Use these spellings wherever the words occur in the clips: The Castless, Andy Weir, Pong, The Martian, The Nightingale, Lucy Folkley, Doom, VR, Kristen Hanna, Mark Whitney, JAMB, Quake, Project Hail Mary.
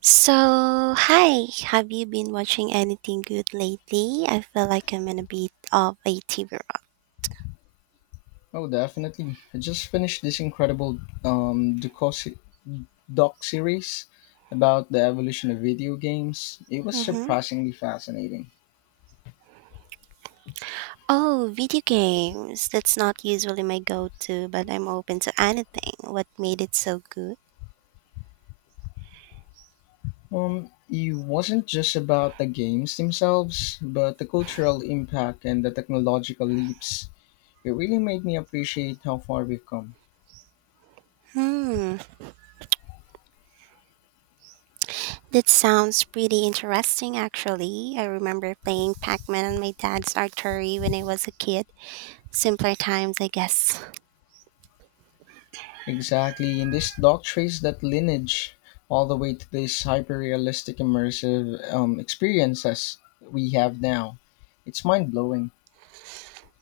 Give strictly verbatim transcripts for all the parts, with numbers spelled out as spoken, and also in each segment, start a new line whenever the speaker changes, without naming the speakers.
So, hi, have you been watching anything good lately? I feel like I'm in a bit of a T V rut.
Oh, definitely. I just finished this incredible um, doco- se- doc series about the evolution of video games. It was
Hmm.
surprisingly fascinating.
Oh, video games. That's not usually my go to, but I'm open to anything. What made it so good?
Um, it wasn't just about the games themselves, but the cultural impact and the technological leaps. It really made me appreciate how far we've come.
Hmm, that sounds pretty interesting actually. I remember playing Pac Man on my dad's artery when I was a kid. Simpler times, I guess.
Exactly, and this doc traced that lineage all the way to these hyper-realistic immersive um, experiences we have now. It's mind-blowing.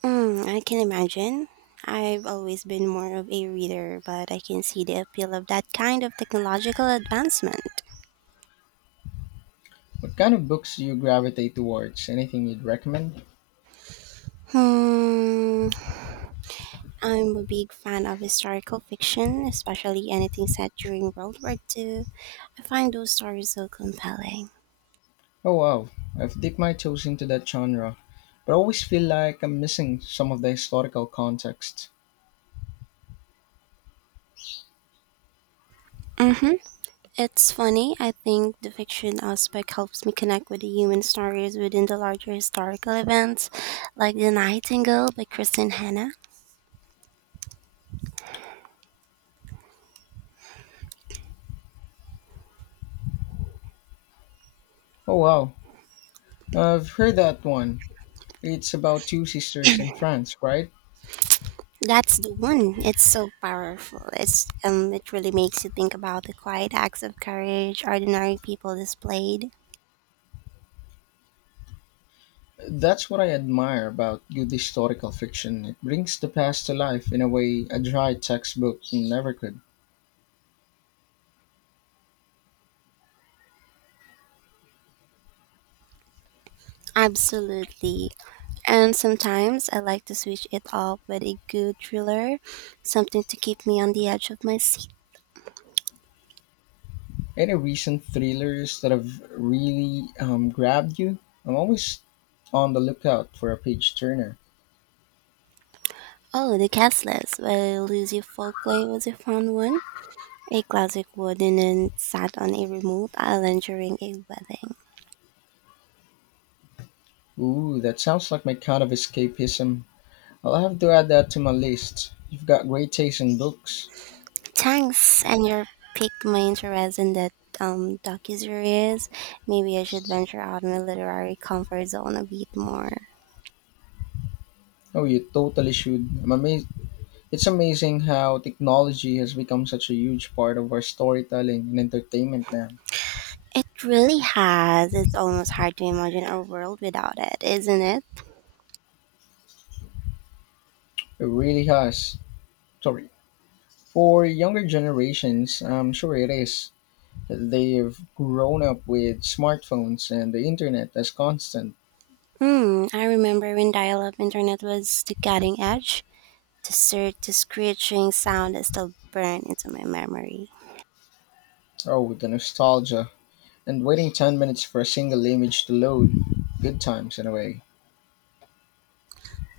Mm, I can imagine. I've always been more of a reader, but I can see the appeal of that kind of technological advancement.
What kind of books do you gravitate towards? Anything you'd recommend?
Hmm, I'm a big fan of historical fiction, especially anything set during World War two. I find those stories so compelling.
Oh wow, I've dipped my toes into that genre, but I always feel like I'm missing some of the historical context.
Mm-hmm. It's funny, I think the fiction aspect helps me connect with the human stories within the larger historical events, like The Nightingale by Kristen Hanna.
Oh wow, I've heard that one. It's about two sisters in France, right?
That's the one. It's so powerful. It's um it really makes you think about the quiet acts of courage ordinary people displayed.
That's what I admire about good historical fiction. It brings the past to life in a way a dry textbook never could.
Absolutely. And sometimes I like to switch it up with a good thriller, something to keep me on the edge of my seat.
Any recent thrillers that have really um, grabbed you? I'm always on the lookout for a page turner.
Oh, The Castless by Lucy Folkley was a fun one. A classic wooden and sat on a remote island during a wedding.
Ooh, that sounds like my kind of escapism. I'll have to add that to my list. You've got great taste in books.
Thanks, and you piqued my interest in that um docuseries. Maybe I should venture out my literary comfort zone a bit more.
Oh, you totally should. I'm amazed. It's amazing how technology has become such a huge part of our storytelling and entertainment now.
It really has. It's almost hard to imagine a world without it, isn't it?
It really has. Sorry. For younger generations, I'm sure it is. They've grown up with smartphones and the internet as constant.
Hmm. I remember when dial-up internet was the cutting edge. The sir, the screeching sound is still burned into my memory.
Oh, the nostalgia. And waiting ten minutes for a single image to load. Good times, in a way.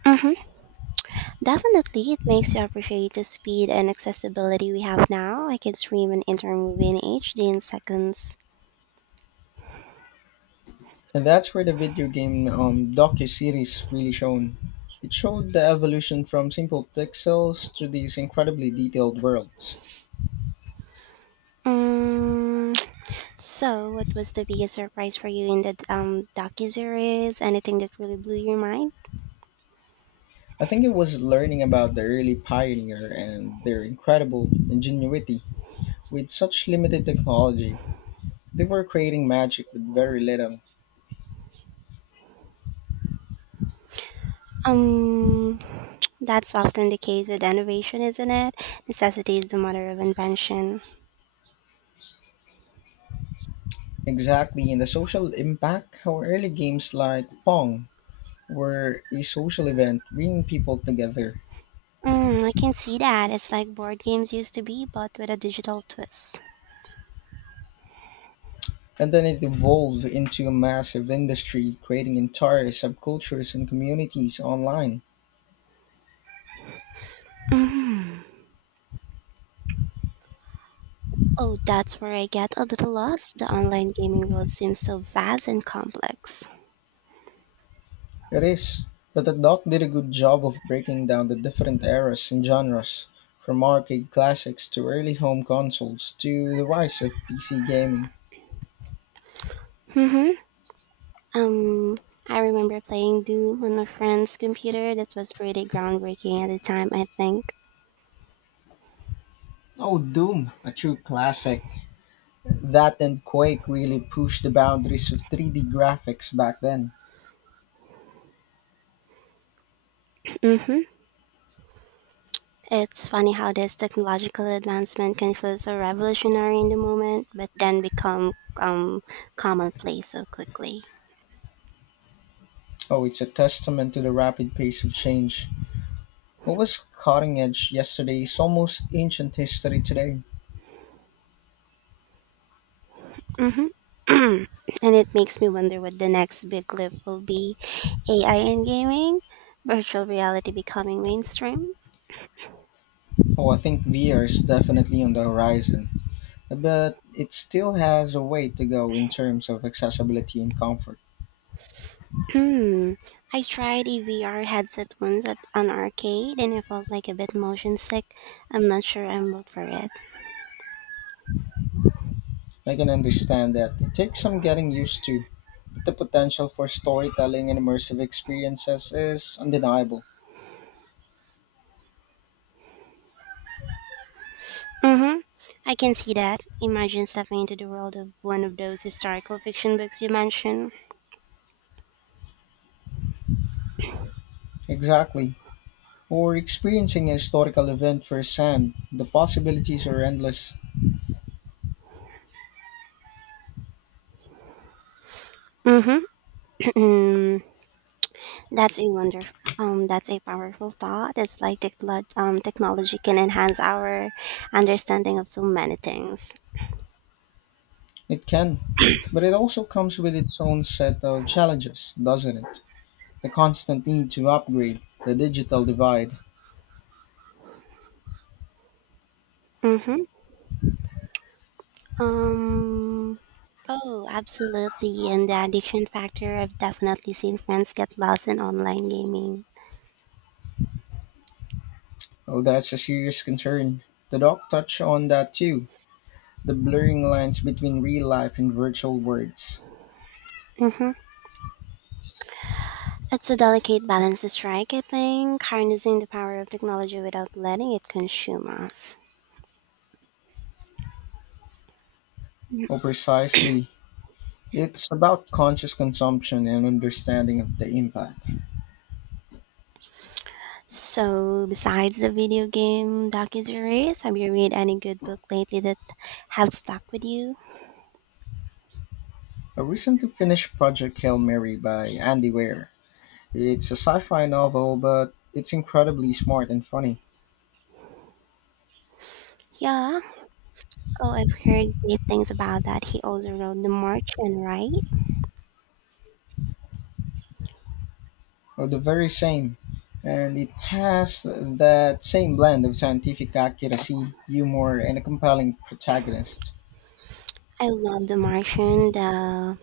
Mm-hmm. Definitely, it makes you appreciate the speed and accessibility we have now. I can stream an entire movie in H D in seconds.
And that's where the video game um, docu-series really shone. It showed the evolution from simple pixels to these incredibly detailed worlds.
Um, so, what was the biggest surprise for you in the um docuseries? Anything that really blew your mind?
I think it was learning about the early pioneer and their incredible ingenuity with such limited technology. They were creating magic with very little.
Um, that's often the case with innovation, isn't it? Necessity is the mother of invention.
Exactly, and the social impact, how early games like Pong were a social event, bringing people together.
Mm, I can see that. It's like board games used to be, but with a digital twist.
And then it evolved into a massive industry, creating entire subcultures and communities online.
Mm. Oh, that's where I get a little lost. The online gaming world seems so vast and complex.
It is. But the doc did a good job of breaking down the different eras and genres, from arcade classics to early home consoles to the rise of P C gaming.
Mm-hmm. Um, I remember playing Doom on a friend's computer. That was pretty groundbreaking at the time, I think.
Oh, Doom, a true classic. That and Quake really pushed the boundaries of three D graphics back then.
Mm-hmm. It's funny how this technological advancement can feel so revolutionary in the moment, but then become um, commonplace so quickly.
Oh, it's a testament to the rapid pace of change. What was cutting edge yesterday is almost ancient history today.
Mm-hmm. And it makes me wonder what the next big leap will be, A I in gaming, virtual reality becoming mainstream.
Oh, I think V R is definitely on the horizon, but it still has a way to go in terms of accessibility and comfort.
Hmm. I tried a V R headset once at an arcade and I felt like a bit motion sick. I'm not sure I'm built for it.
I can understand that it takes some getting used to, but the potential for storytelling and immersive experiences is undeniable.
Mm-hmm. I can see that. Imagine stepping into the world of one of those historical fiction books you mentioned.
Exactly. Or experiencing a historical event firsthand, the possibilities are endless.
Mm-hmm. That's a wonder. Um, that's a powerful thought. It's like techlo- um, technology can enhance our understanding of so many things.
It can, but it also comes with its own set of challenges, doesn't it? The constant need to upgrade, the digital divide.
Mm-hmm. Um. Oh, absolutely. And the addiction factor, I've definitely seen friends get lost in online gaming.
Well, that's a serious concern. The doc touched on that too, the blurring lines between real life and virtual words.
Mm-hmm. It's a delicate balance to strike, I think, harnessing the power of technology without letting it consume us. Mm.
Oh, precisely. It's about conscious consumption and understanding of the impact.
So, besides the video game docuseries, have you read any good book lately that have stuck with you?
A recently finished project Hail Mary by Andy Weir. It's a sci fi novel, but it's incredibly smart and funny.
Yeah. Oh, I've heard great things about that. He also wrote The Martian, right?
Well, the very same. And it has that same blend of scientific accuracy, humor, and a compelling protagonist.
I love The Martian. The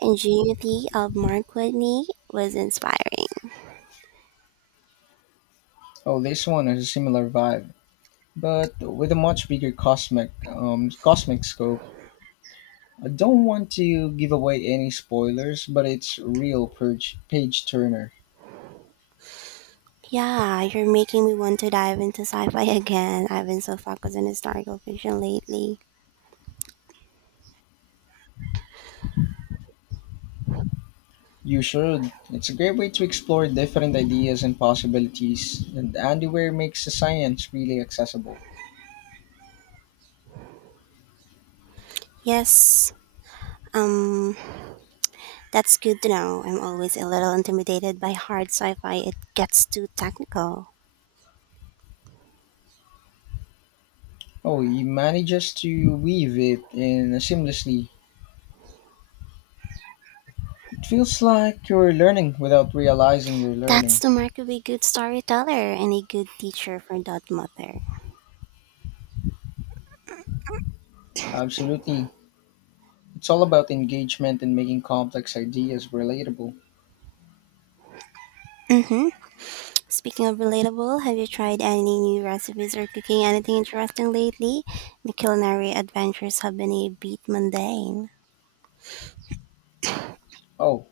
ingenuity of Mark Whitney was inspiring.
Oh, this one has a similar vibe, but with a much bigger cosmic um, cosmic scope. I don't want to give away any spoilers, but it's real page page turner.
Yeah, you're making me want to dive into sci-fi again. I've been so focused on historical fiction lately.
You should. It's a great way to explore different ideas and possibilities, and Andy Weir makes the science really accessible.
Yes, um, that's good to know. I'm always a little intimidated by hard sci-fi. It gets too technical.
Oh, he manages to weave it in seamlessly. It feels like you're learning without realizing you're
That's
learning.
the mark of a good storyteller and a good teacher for that matter.
Absolutely. It's all about engagement and making complex ideas relatable.
Mm-hmm. Speaking of relatable, have you tried any new recipes or cooking anything interesting lately? My culinary adventures have been a bit mundane.
Oh,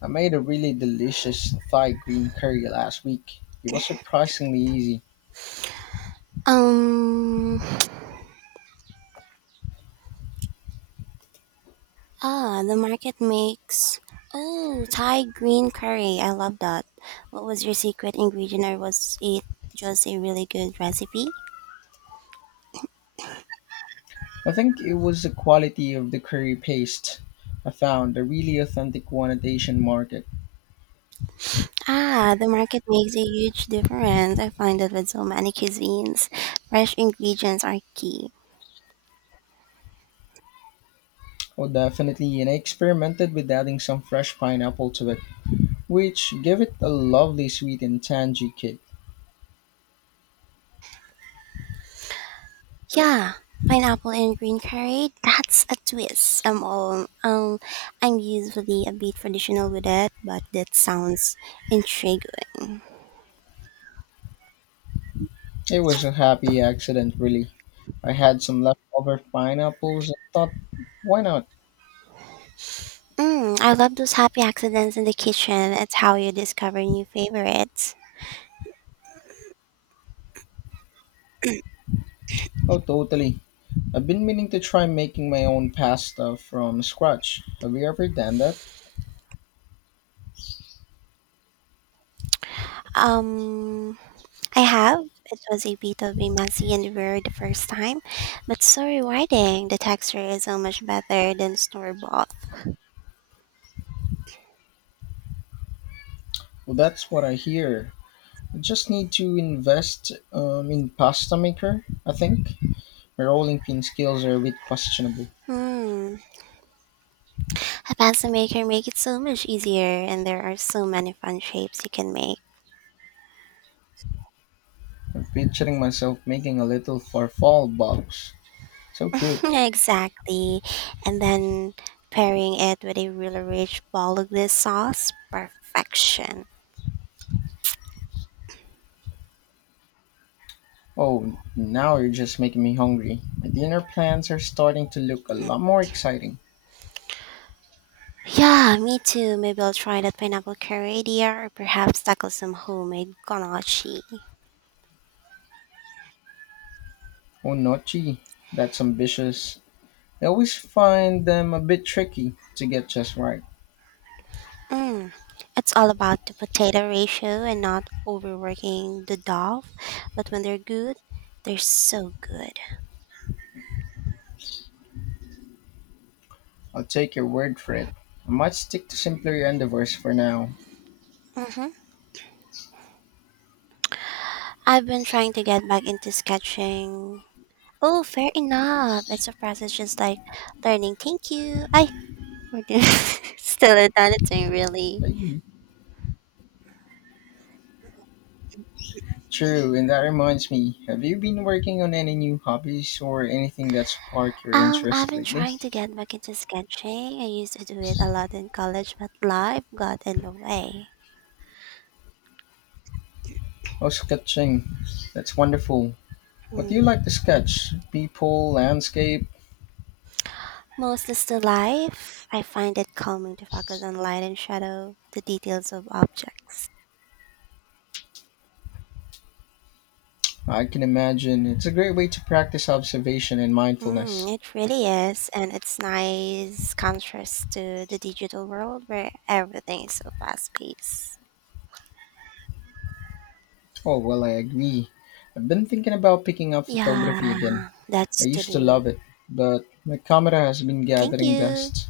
I made a really delicious Thai green curry last week. It was surprisingly easy.
Um, ah, the market makes. Oh, Thai green curry. I love that. What was your secret ingredient or was it just a really good recipe?
I think it was the quality of the curry paste I found, a really authentic one at the Asian market.
Ah, the market makes a huge difference. I find that with so many cuisines, fresh ingredients are key.
Oh, definitely, and I experimented with adding some fresh pineapple to it, which gave it a lovely sweet and tangy kick.
Yeah, pineapple and green curry. That's a twist. I'm all um, I'm usually a bit traditional with it, but that sounds intriguing.
It was a happy accident, really. I had some leftover pineapples and thought, why not?
Mm, I love those happy accidents in the kitchen. It's how you discover new favorites.
Oh, totally. I've been meaning to try making my own pasta from scratch. Have you ever done that?
Um, I have. It was a bit of a messy and weird the first time, but so rewarding. The texture is so much better than store bought.
Well, that's what I hear. I just need to invest um, in pasta maker, I think. My rolling pin skills are a bit questionable.
Hmm. A pencil maker make it so much easier and there are so many fun shapes you can make.
I'm picturing myself making a little farfalle box. So cute.
Exactly. And then pairing it with a really rich bolognese sauce, perfection.
Oh, now you're just making me hungry. My dinner plans are starting to look a lot more exciting.
Yeah, me too. Maybe I'll try that pineapple curry idea or perhaps tackle some homemade ganache.
Oh, nochi, that's ambitious. I always find them a bit tricky to get just right.
Mm. It's all about the potato ratio and not overworking the dough, but when they're good, they're so good.
I'll take your word for it. I might stick to simpler endeavors for now.
Hmm. I've been trying to get back into sketching. Oh, fair enough. It's a process just like learning. Thank you. I we're doing still in that thing really.
Hey, true, and that reminds me, have you been working on any new hobbies or anything that sparked your
Um, I've
interest
been
lately?
trying to get back into sketching. I used to do it a lot in college, but life got in the way.
Oh, sketching. That's wonderful. What do you
Mm.
like to sketch? People, landscape?
Mostly still life. I find it calming to focus on light and shadow, the details of objects.
I can imagine. It's a great way to practice observation and mindfulness.
Mm, it really is, and it's nice contrast to the digital world where everything is so fast paced.
Oh, well, I agree. I've been thinking about picking up photography again.
Yeah,
I
that's
used to
true.
love it, but my camera has been
Thank
gathering
you.
dust.